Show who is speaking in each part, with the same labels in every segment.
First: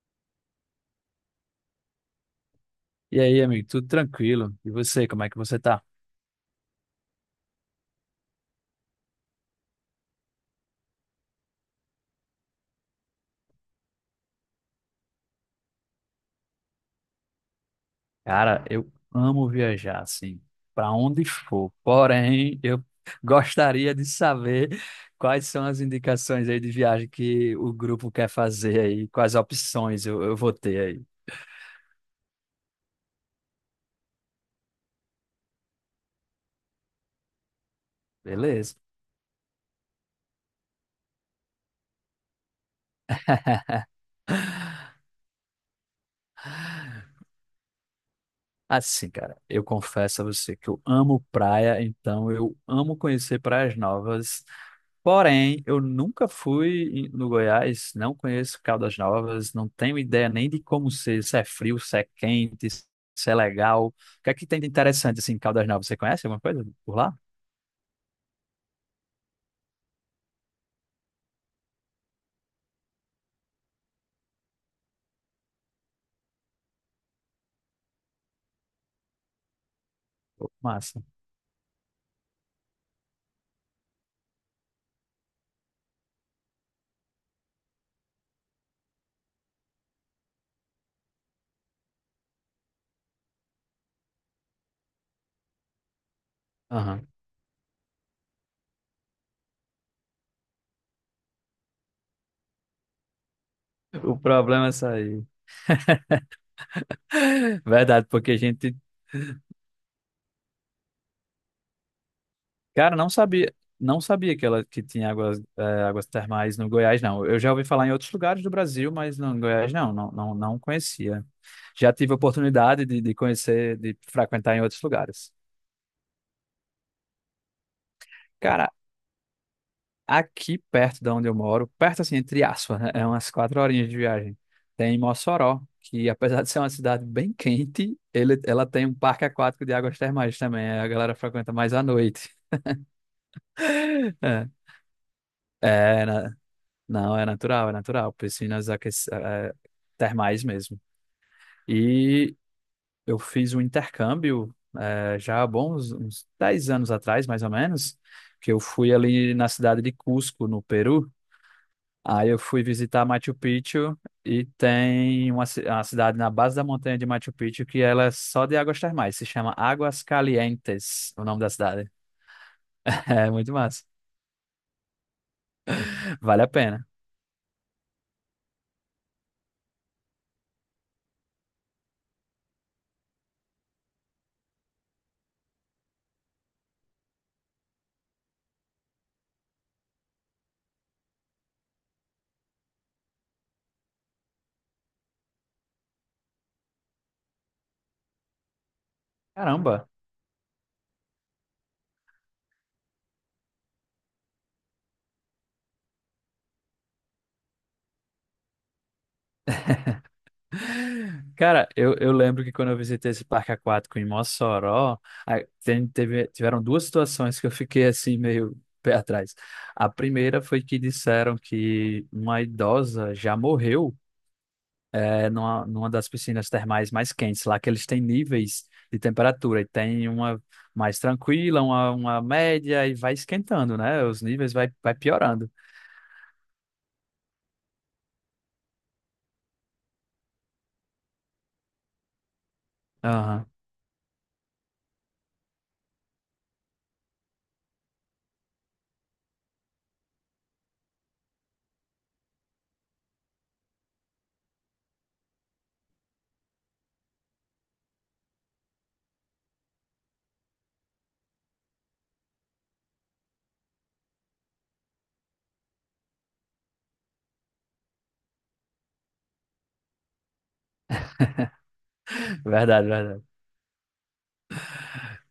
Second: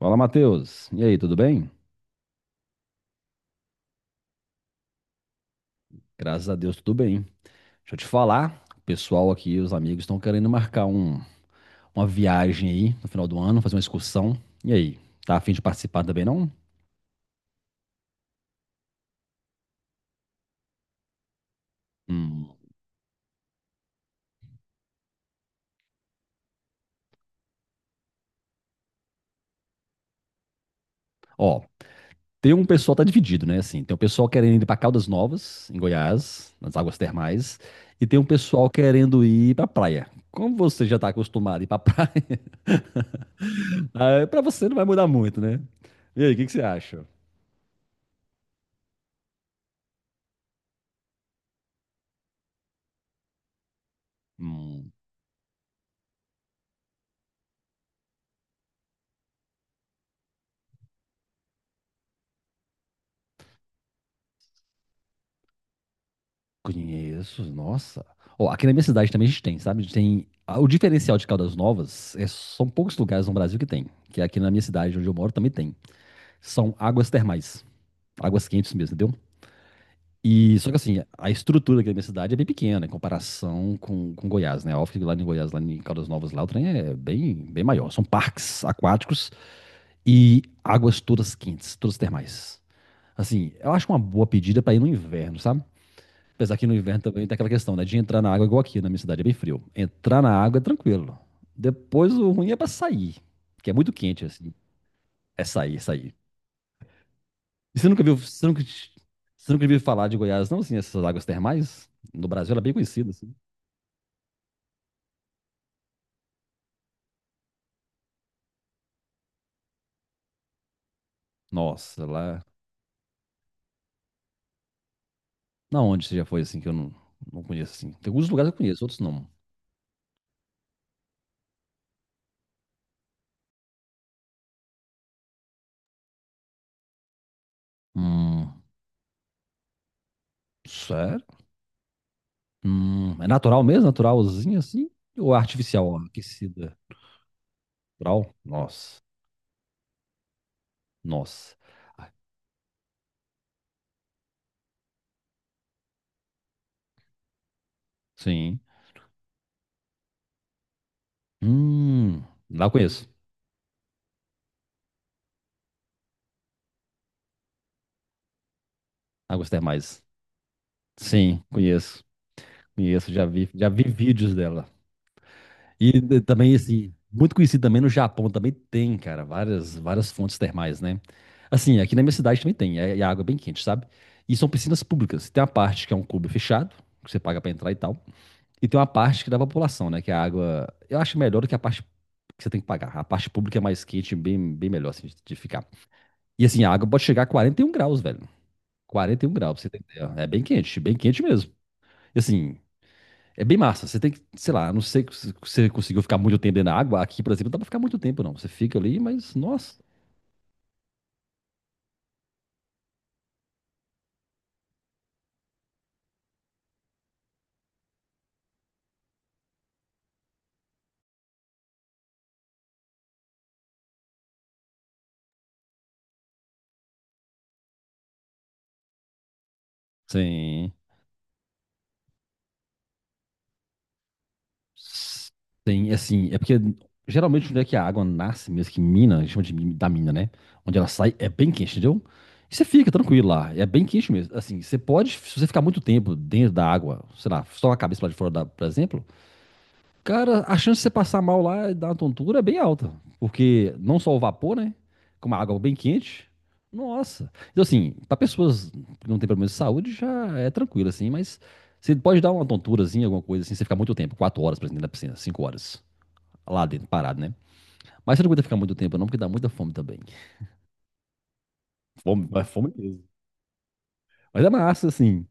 Speaker 1: Fala, Matheus. E aí, tudo bem?
Speaker 2: E aí, amigo, tudo tranquilo? E você, como é que você tá?
Speaker 1: Graças a Deus, tudo bem. Deixa eu te falar, o pessoal aqui, os amigos, estão querendo marcar uma viagem aí no final do ano, fazer uma excursão. E aí, tá a fim de participar também, não?
Speaker 2: Cara, eu amo viajar, assim, pra onde for.
Speaker 1: Hum.
Speaker 2: Porém, eu gostaria de saber quais são as indicações aí de viagem que o grupo quer fazer aí, quais opções eu vou ter aí,
Speaker 1: Ó, tem um pessoal, tá dividido, né? Assim, tem um pessoal querendo ir pra Caldas Novas, em Goiás, nas águas termais, e tem um pessoal
Speaker 2: beleza?
Speaker 1: querendo ir pra praia. Como você já tá acostumado a ir pra praia, ah, pra você não vai mudar muito, né? E aí, o que que você acha?
Speaker 2: Assim, cara, eu confesso a você que eu amo praia, então eu amo conhecer praias novas.
Speaker 1: Hum.
Speaker 2: Porém, eu nunca fui em- no Goiás, não conheço Caldas Novas, não tenho ideia nem de como ser, se é frio, se é quente, se é legal. O que é que tem de interessante assim em Caldas Novas? Você conhece alguma coisa por lá?
Speaker 1: Conheço, nossa. Ó, aqui na minha cidade também a gente tem, sabe? A gente tem. Ah, o diferencial de Caldas Novas são poucos lugares no Brasil que tem. Que é aqui na minha cidade, onde eu moro, também tem. São águas termais. Águas quentes mesmo, entendeu?
Speaker 2: Pô,
Speaker 1: E só que assim,
Speaker 2: massa.
Speaker 1: a estrutura aqui da minha cidade é bem pequena em comparação com Goiás, né? Óbvio que lá em Goiás, lá em Caldas Novas, lá o trem é bem, bem maior. São parques aquáticos e águas todas quentes, todas termais. Assim, eu acho uma boa pedida pra ir no inverno, sabe? Apesar que no inverno
Speaker 2: Aham.
Speaker 1: também tem aquela questão, né? De entrar na água igual aqui, na minha cidade é bem frio. Entrar na água é tranquilo. Depois o ruim é pra sair, que é muito
Speaker 2: O
Speaker 1: quente, assim.
Speaker 2: problema é sair.
Speaker 1: É sair, é sair. E você nunca
Speaker 2: Verdade,
Speaker 1: viu,
Speaker 2: porque
Speaker 1: você nunca, você nunca viu falar de Goiás, não, assim, essas águas termais? No Brasil ela é bem
Speaker 2: não
Speaker 1: conhecida, assim.
Speaker 2: sabia, não sabia que ela que tinha águas, águas termais no Goiás, não. Eu já ouvi falar em outros lugares do Brasil, mas no Goiás não conhecia. Já
Speaker 1: Nossa,
Speaker 2: tive a
Speaker 1: lá.
Speaker 2: oportunidade de conhecer, de frequentar em outros lugares.
Speaker 1: Na onde você já foi, assim, que eu não conheço, assim? Tem alguns lugares que eu
Speaker 2: Cara,
Speaker 1: conheço, outros não.
Speaker 2: aqui perto da onde eu moro, perto assim, entre aspas, né? É umas quatro horinhas de viagem. Tem Mossoró, que apesar de ser uma cidade bem quente,
Speaker 1: Hum,
Speaker 2: ela tem um parque aquático de águas termais também. A galera
Speaker 1: sério?
Speaker 2: frequenta mais à noite.
Speaker 1: É natural mesmo?
Speaker 2: É,
Speaker 1: Naturalzinho, assim? Ou é artificial, ó,
Speaker 2: é, na-
Speaker 1: aquecida?
Speaker 2: não, é natural, é natural.
Speaker 1: Natural? Nossa,
Speaker 2: Termais mesmo.
Speaker 1: nossa. Ah,
Speaker 2: E eu fiz um intercâmbio já há bons uns 10 anos atrás, mais ou menos, que eu
Speaker 1: sim.
Speaker 2: fui ali na cidade de Cusco, no Peru.
Speaker 1: Hum,
Speaker 2: Aí eu fui
Speaker 1: lá eu
Speaker 2: visitar
Speaker 1: conheço.
Speaker 2: Machu Picchu e tem uma cidade na base da montanha de Machu Picchu que ela é só de águas termais, se
Speaker 1: A
Speaker 2: chama
Speaker 1: Gostei mais.
Speaker 2: Águas Calientes, o nome
Speaker 1: Sim,
Speaker 2: da cidade.
Speaker 1: conheço. Conheço, já
Speaker 2: É
Speaker 1: vi,
Speaker 2: muito
Speaker 1: já
Speaker 2: massa,
Speaker 1: vi vídeos dela. E
Speaker 2: vale a
Speaker 1: também,
Speaker 2: pena.
Speaker 1: assim, muito conhecido também no Japão, também tem, cara, várias, várias fontes termais, né? Assim, aqui na minha cidade também tem, é água é bem quente, sabe? E são piscinas públicas. Tem uma parte que é um clube fechado, que você paga pra entrar e tal. E tem uma parte que dá pra população, né? Que é a água. Eu acho melhor do que a parte que você tem que pagar. A parte pública é mais quente, bem, bem melhor, assim, de ficar. E assim, a água pode chegar a 41 graus, velho. 41 graus, pra você ter
Speaker 2: Caramba!
Speaker 1: ideia. É bem quente mesmo. E assim, é bem massa. Você tem que, sei lá, não sei se você conseguiu ficar muito tempo dentro da água. Aqui, por exemplo, não dá pra ficar muito tempo, não. Você fica ali, mas, nossa.
Speaker 2: Cara, eu lembro que quando eu visitei esse parque aquático em Mossoró, a- tiveram duas situações que eu fiquei assim meio pé atrás. A primeira foi que disseram que uma idosa já morreu numa, numa das piscinas termais mais quentes, lá que eles têm níveis de temperatura, e tem uma
Speaker 1: Sim.
Speaker 2: mais tranquila, uma média, e vai esquentando, né? Os níveis vai piorando.
Speaker 1: Sim, assim, é porque geralmente onde é que a água nasce mesmo, que mina, a gente chama de da mina, né? Onde ela sai, é bem quente, entendeu? E você fica tranquilo
Speaker 2: Aham.
Speaker 1: lá, é bem quente mesmo. Assim, você pode, se você ficar muito tempo dentro da água, sei lá, só a cabeça lá de fora, da, por exemplo, cara, a chance de você passar mal lá e dar uma tontura é bem alta. Porque não só o vapor, né? Com a água bem quente. Nossa. Então, assim, para pessoas que não têm problema de saúde, já é tranquilo, assim, mas você pode dar uma tonturazinha, alguma coisa assim, você ficar muito tempo, 4 horas, por exemplo, na piscina, 5 horas. Lá dentro, parado, né? Mas você não aguenta ficar muito tempo, não, porque dá muita fome também. Fome, mas fome
Speaker 2: Verdade,
Speaker 1: mesmo.
Speaker 2: verdade.
Speaker 1: Mas é massa, assim.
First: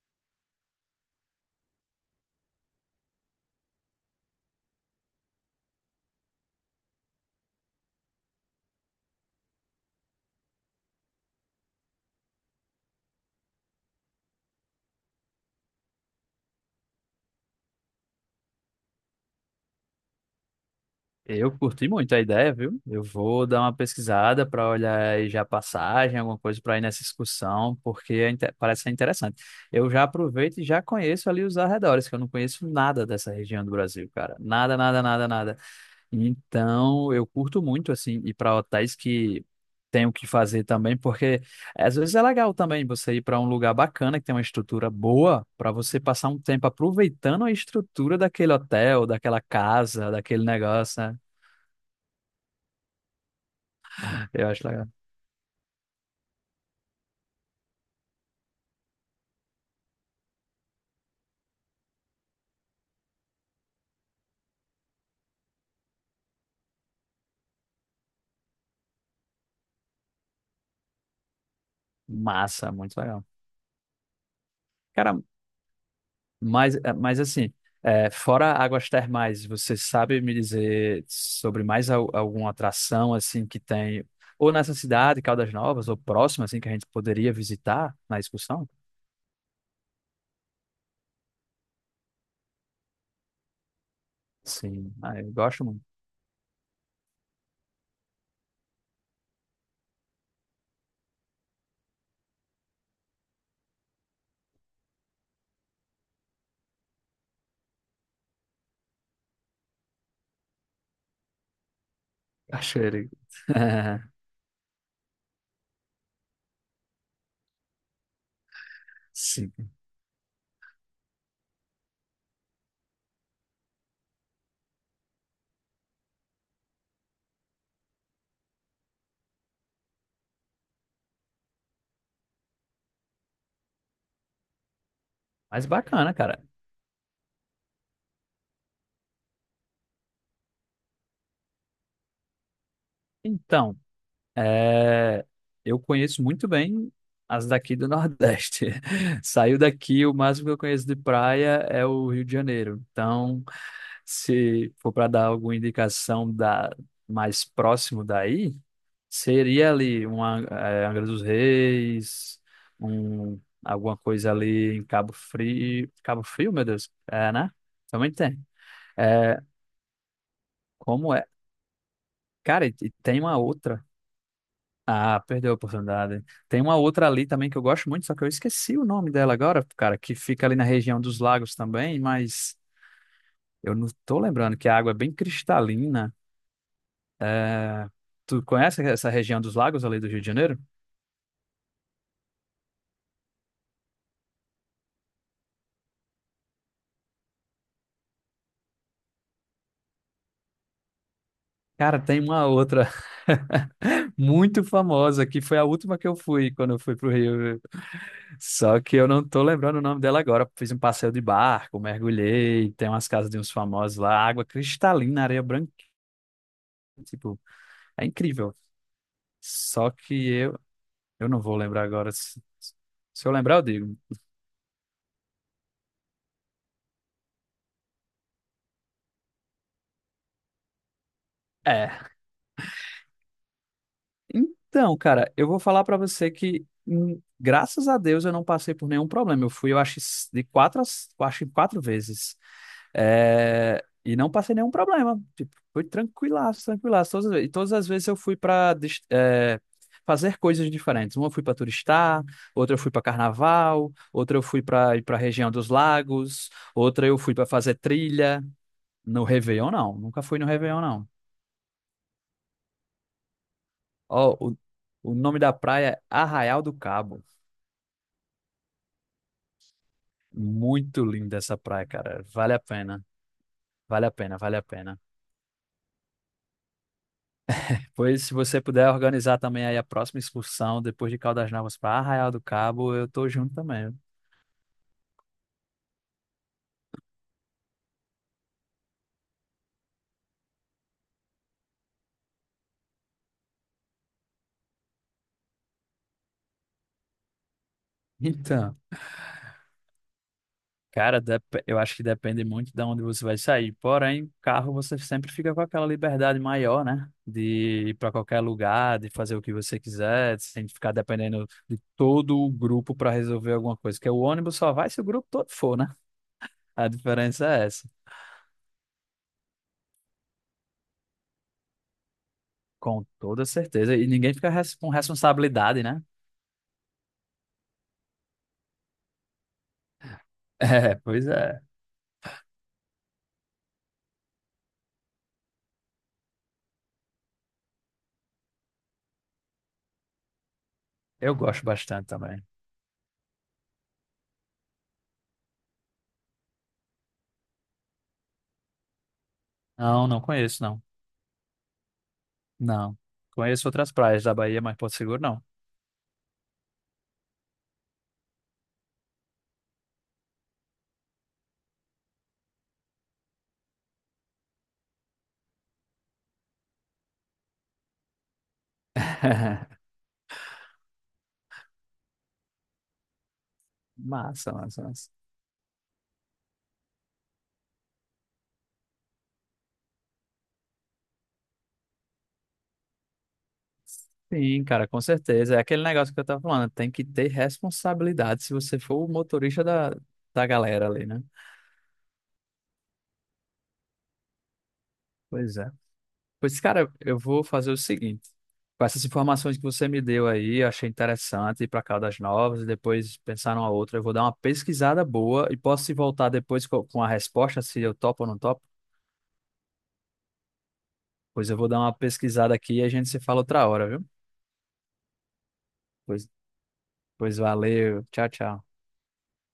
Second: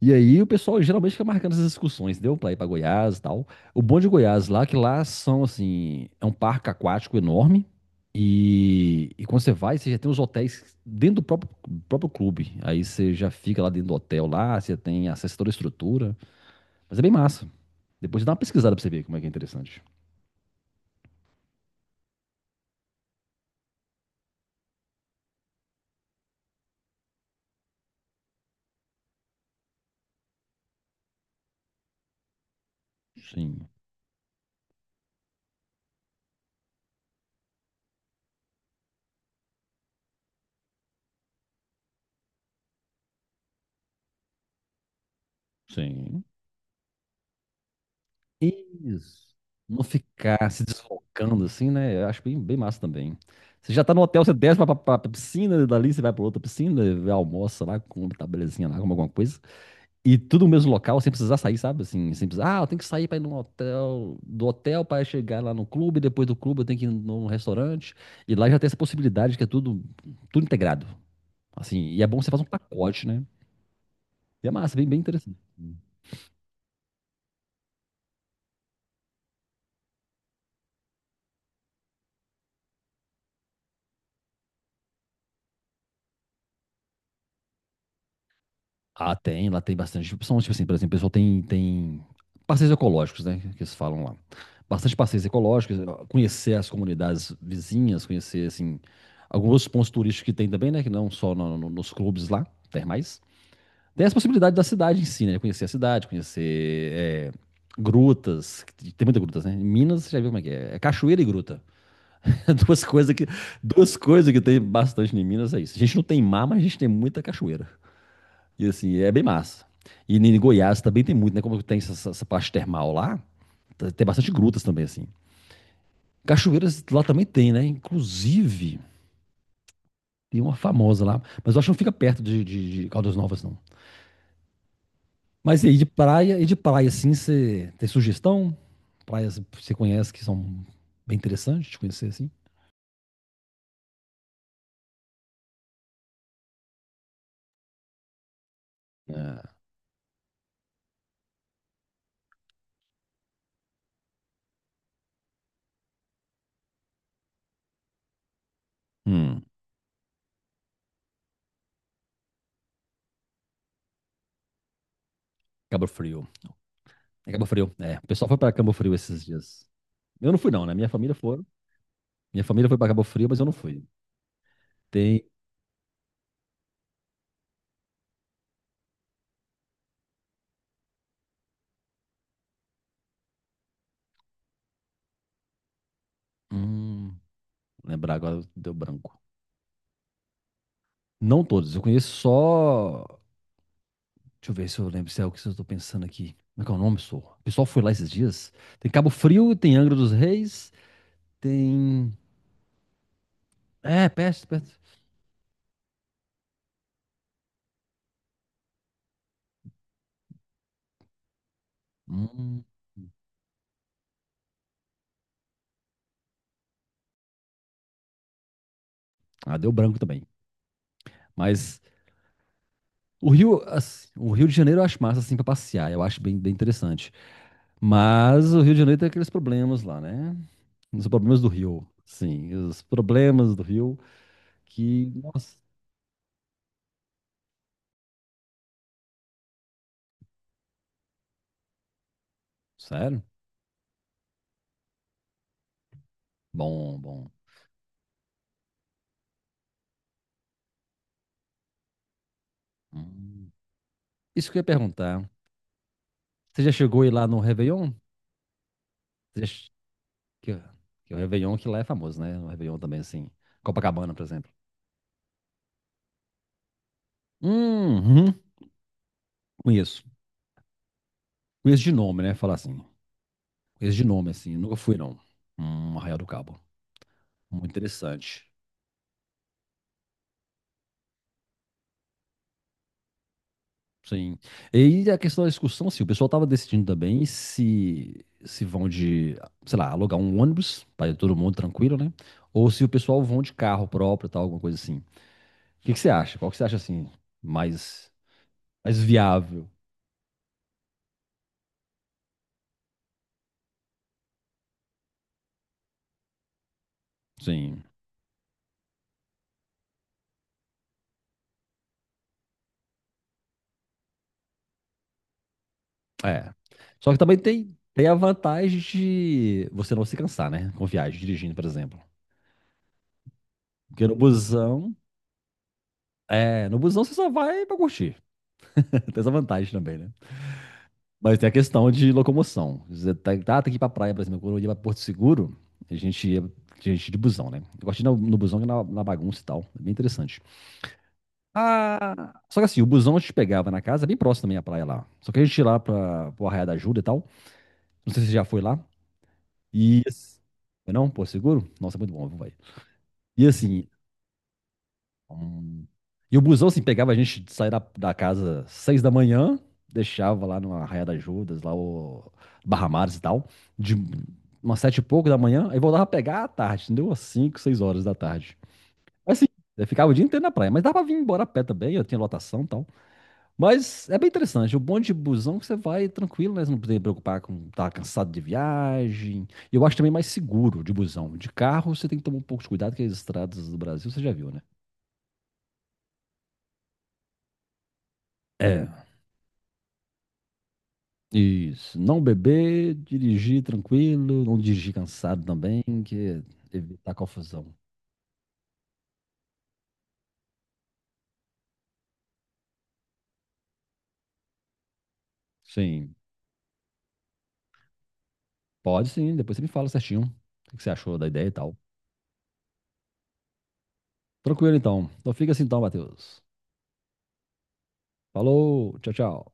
Speaker 1: E aí o pessoal geralmente fica marcando essas excursões, deu pra ir pra Goiás e tal. O bom de Goiás lá, é que lá são assim, é um parque aquático enorme. E quando você vai, você já tem os hotéis dentro do próprio clube. Aí você já fica lá dentro do hotel lá, você tem acesso a toda a estrutura. Mas é bem massa. Depois você dá uma pesquisada pra você ver como é que é interessante.
Speaker 2: Eu curti muito a ideia, viu? Eu vou dar uma pesquisada para olhar aí já a passagem, alguma coisa para ir nessa excursão, porque parece ser interessante. Eu já aproveito e já conheço ali os arredores, que eu não conheço nada dessa região
Speaker 1: Sim,
Speaker 2: do Brasil, cara. Nada, nada, nada, nada. Então, eu curto muito, assim, ir para hotéis que tem o que fazer também, porque às vezes é legal também você ir para um lugar bacana, que tem uma estrutura boa, para você
Speaker 1: sim.
Speaker 2: passar um tempo aproveitando a estrutura daquele hotel,
Speaker 1: Isso.
Speaker 2: daquela
Speaker 1: Não
Speaker 2: casa, daquele
Speaker 1: ficar se
Speaker 2: negócio, né?
Speaker 1: deslocando assim, né? Eu acho bem, bem massa também. Você já tá no hotel, você
Speaker 2: Eu
Speaker 1: desce pra,
Speaker 2: acho
Speaker 1: pra,
Speaker 2: legal.
Speaker 1: pra pra piscina, dali você vai pra outra piscina, almoça lá, come, tá belezinha lá, come alguma coisa. E tudo no mesmo local, sem precisar sair, sabe? Assim, sem precisar, ah, eu tenho que sair pra ir num hotel, do hotel pra chegar lá no clube, depois do clube eu tenho que ir num restaurante. E lá já tem essa possibilidade que é tudo, tudo integrado. Assim, e é bom que você fazer um
Speaker 2: Massa, muito
Speaker 1: pacote, né?
Speaker 2: legal.
Speaker 1: E é massa, bem, bem
Speaker 2: Cara,
Speaker 1: interessante.
Speaker 2: mas, mas assim, fora águas termais, você sabe me dizer sobre alguma atração assim que tem, ou nessa cidade, Caldas Novas, ou próxima, assim, que a gente poderia visitar na excursão?
Speaker 1: Ah, tem, lá tem bastante opção. Tipo assim, por exemplo, o pessoal tem passeios ecológicos, né? Que eles falam lá.
Speaker 2: Sim,
Speaker 1: Bastante
Speaker 2: ah,
Speaker 1: passeios
Speaker 2: eu gosto
Speaker 1: ecológicos,
Speaker 2: muito.
Speaker 1: conhecer as comunidades vizinhas, conhecer, assim, alguns pontos turísticos que tem também, né? Que não só nos clubes lá, termais. Tem as possibilidades da cidade em si, né? Conhecer a cidade, conhecer grutas. Que Tem muitas grutas, né? Em Minas, você já viu como é que é? É cachoeira e gruta. Duas
Speaker 2: Cachoeira.
Speaker 1: coisas que, duas coisas que tem bastante em Minas é isso. A gente não tem mar, mas a gente tem muita cachoeira. E assim, é bem
Speaker 2: Sim,
Speaker 1: massa. E em Goiás também tem muito, né? Como tem essa parte termal lá, tem bastante grutas também, assim. Cachoeiras lá também tem, né? Inclusive, tem uma famosa lá, mas eu acho que não fica perto de Caldas Novas, não. Mas
Speaker 2: mas
Speaker 1: e aí,
Speaker 2: bacana, cara.
Speaker 1: de praia, assim, você tem sugestão? Praias que você conhece que são bem interessantes de conhecer, assim?
Speaker 2: Então, eh, eu conheço muito bem as daqui do Nordeste. Saiu
Speaker 1: É.
Speaker 2: daqui, o máximo que eu conheço de praia é o Rio de Janeiro. Então, se for para dar alguma indicação da mais próximo daí,
Speaker 1: Hum,
Speaker 2: seria ali uma Angra dos Reis, um, alguma coisa ali em Cabo
Speaker 1: Cabo
Speaker 2: Frio, Cabo
Speaker 1: Frio.
Speaker 2: Frio, meu Deus,
Speaker 1: É
Speaker 2: é,
Speaker 1: Cabo
Speaker 2: né?
Speaker 1: Frio, é. O
Speaker 2: Também
Speaker 1: pessoal foi
Speaker 2: tem.
Speaker 1: pra Cabo Frio esses
Speaker 2: É,
Speaker 1: dias. Eu não fui, não, né? Minha família
Speaker 2: como é?
Speaker 1: foi. Minha
Speaker 2: Cara,
Speaker 1: família
Speaker 2: e
Speaker 1: foi pra Cabo
Speaker 2: tem
Speaker 1: Frio,
Speaker 2: uma
Speaker 1: mas eu não fui.
Speaker 2: outra.
Speaker 1: Tem.
Speaker 2: Ah, perdeu a oportunidade. Tem uma outra ali também que eu gosto muito, só que eu esqueci o nome dela agora, cara, que fica ali na região dos lagos também, mas eu não tô lembrando que a água é bem cristalina.
Speaker 1: Hum, lembrar agora
Speaker 2: Tu
Speaker 1: deu
Speaker 2: conhece essa
Speaker 1: branco.
Speaker 2: região dos lagos ali do Rio de Janeiro?
Speaker 1: Não todos, eu conheço só. Deixa eu ver se eu lembro se é o que eu tô pensando aqui. Como é que é o nome, sou? O pessoal foi lá esses dias. Tem Cabo Frio, tem Angra dos Reis,
Speaker 2: Cara,
Speaker 1: tem.
Speaker 2: tem uma outra
Speaker 1: É, perto,
Speaker 2: muito
Speaker 1: perto.
Speaker 2: famosa que foi a última que eu fui quando eu fui pro Rio. Só que eu não tô lembrando o nome dela agora. Fiz um passeio de barco,
Speaker 1: Hum,
Speaker 2: mergulhei, tem umas casas de uns famosos lá, água cristalina, areia branca, tipo, é incrível.
Speaker 1: ah, deu
Speaker 2: Só
Speaker 1: branco
Speaker 2: que
Speaker 1: também.
Speaker 2: eu não vou
Speaker 1: Mas
Speaker 2: lembrar agora. Se
Speaker 1: o
Speaker 2: eu lembrar,
Speaker 1: Rio,
Speaker 2: eu digo.
Speaker 1: assim, o Rio de Janeiro eu acho massa assim pra passear. Eu acho bem, bem interessante. Mas o Rio de Janeiro tem aqueles problemas lá, né? Os problemas do Rio.
Speaker 2: É.
Speaker 1: Sim, os problemas do Rio
Speaker 2: Então,
Speaker 1: que.
Speaker 2: cara, eu
Speaker 1: Nossa,
Speaker 2: vou falar pra você que, graças a Deus, eu não passei por nenhum problema. Eu fui, eu acho, eu acho que quatro vezes.
Speaker 1: sério?
Speaker 2: É, e não passei nenhum problema. Tipo, foi tranquilaço,
Speaker 1: Bom,
Speaker 2: tranquilaço.
Speaker 1: bom.
Speaker 2: Todas as vezes eu fui pra fazer coisas diferentes. Uma eu fui pra turistar, outra eu fui pra
Speaker 1: Hum.
Speaker 2: carnaval, outra eu
Speaker 1: Isso que eu
Speaker 2: fui
Speaker 1: ia
Speaker 2: pra ir pra
Speaker 1: perguntar.
Speaker 2: região dos lagos,
Speaker 1: Você já chegou
Speaker 2: outra
Speaker 1: aí
Speaker 2: eu
Speaker 1: lá
Speaker 2: fui
Speaker 1: no
Speaker 2: pra fazer
Speaker 1: Réveillon?
Speaker 2: trilha. No
Speaker 1: Você já
Speaker 2: Réveillon,
Speaker 1: che-
Speaker 2: não. Nunca fui no
Speaker 1: Que,
Speaker 2: Réveillon, não.
Speaker 1: que o Réveillon que lá é famoso, né? O Réveillon também, assim. Copacabana, por
Speaker 2: Ó,
Speaker 1: exemplo.
Speaker 2: o, o nome da praia é Arraial do Cabo.
Speaker 1: Hum, hum, conheço.
Speaker 2: Muito linda essa
Speaker 1: Conheço
Speaker 2: praia,
Speaker 1: de nome,
Speaker 2: cara.
Speaker 1: né? Falar
Speaker 2: Vale a
Speaker 1: assim.
Speaker 2: pena.
Speaker 1: Conheço de
Speaker 2: Vale a
Speaker 1: nome,
Speaker 2: pena, vale
Speaker 1: assim.
Speaker 2: a
Speaker 1: Nunca fui,
Speaker 2: pena.
Speaker 1: não. Arraial do Cabo. Muito
Speaker 2: Pois, se
Speaker 1: interessante.
Speaker 2: você puder organizar também aí a próxima excursão, depois de Caldas Novas para Arraial do Cabo, eu tô junto também, viu?
Speaker 1: Sim. E a questão da excursão, sim, o pessoal tava decidindo também se vão de, sei lá, alugar um ônibus para todo mundo tranquilo, né? Ou se o pessoal vão de carro próprio, tal, alguma coisa assim. O que que você acha? Qual que você acha assim mais
Speaker 2: Então,
Speaker 1: mais viável?
Speaker 2: cara, eu acho que depende muito de onde você vai sair. Porém, carro você sempre fica com aquela liberdade maior, né?
Speaker 1: Sim.
Speaker 2: De ir para qualquer lugar, de fazer o que você quiser, sem ficar dependendo de todo o grupo para resolver alguma coisa. Porque o ônibus só vai se o grupo todo for, né?
Speaker 1: É.
Speaker 2: A
Speaker 1: Só que também
Speaker 2: diferença é
Speaker 1: tem
Speaker 2: essa.
Speaker 1: tem a vantagem de você não se cansar, né? Com viagem, dirigindo, por exemplo.
Speaker 2: Com toda certeza. E
Speaker 1: Porque no
Speaker 2: ninguém fica com
Speaker 1: busão,
Speaker 2: responsabilidade, né?
Speaker 1: é, no busão você só vai pra curtir. Tem essa vantagem também, né?
Speaker 2: É, pois
Speaker 1: Mas tem a
Speaker 2: é.
Speaker 1: questão de locomoção. Você tem que ir pra praia, por exemplo. Quando eu ia pra Porto Seguro, a gente ia de busão, né? Eu gosto de ir no busão, que é na bagunça e tal. É bem interessante.
Speaker 2: Eu gosto bastante
Speaker 1: Ah,
Speaker 2: também.
Speaker 1: só que assim, o busão a gente pegava na casa, é bem próximo também à praia lá. Só que a gente ia lá pro Arraial da Ajuda e tal. Não sei se você já foi lá. E.
Speaker 2: Não, não
Speaker 1: assim,
Speaker 2: conheço, não.
Speaker 1: Não? Porto Seguro? Nossa, é muito bom, vai.
Speaker 2: Não.
Speaker 1: E
Speaker 2: Conheço
Speaker 1: assim,
Speaker 2: outras praias da Bahia, mas Porto Seguro não.
Speaker 1: Hum. E o busão, assim, pegava a gente de sair da casa 6 da manhã, deixava lá no Arraial das Judas, lá o Barra Mares e tal, de umas 7 e pouco da manhã, aí voltava a pegar à tarde, entendeu? Às 5, 6 horas da tarde. Mas, assim, eu ficava o dia inteiro na praia, mas dava pra vir embora a pé também, eu tinha lotação e tal. Mas é bem
Speaker 2: Massa,
Speaker 1: interessante, o
Speaker 2: massa,
Speaker 1: bonde
Speaker 2: massa.
Speaker 1: de busão é que você vai tranquilo, né? Você não precisa se preocupar com estar cansado de viagem. E eu acho também mais seguro de busão. De carro, você tem que tomar um pouco de cuidado, que as estradas do Brasil, você já viu, né?
Speaker 2: Sim, cara, com certeza. É aquele negócio que eu tava falando. Tem que ter responsabilidade se você
Speaker 1: É,
Speaker 2: for o motorista da galera ali, né?
Speaker 1: isso. Não beber, dirigir tranquilo, não dirigir cansado
Speaker 2: Pois é.
Speaker 1: também, que
Speaker 2: Pois,
Speaker 1: é
Speaker 2: cara,
Speaker 1: evitar
Speaker 2: eu vou fazer
Speaker 1: confusão.
Speaker 2: o seguinte. Com essas informações que você me deu aí, eu achei interessante ir para Caldas Novas e depois pensar numa outra. Eu vou dar uma pesquisada boa e posso se
Speaker 1: Sim,
Speaker 2: voltar depois com a resposta, se eu topo ou não topo.
Speaker 1: pode sim, depois você me fala certinho o que que você achou da ideia
Speaker 2: Pois
Speaker 1: e
Speaker 2: eu vou
Speaker 1: tal.
Speaker 2: dar uma pesquisada aqui e a gente se fala outra hora, viu?
Speaker 1: Tranquilo então. Então fica assim então,
Speaker 2: Pois,
Speaker 1: Matheus.
Speaker 2: pois valeu. Tchau, tchau.
Speaker 1: Falou, tchau, tchau.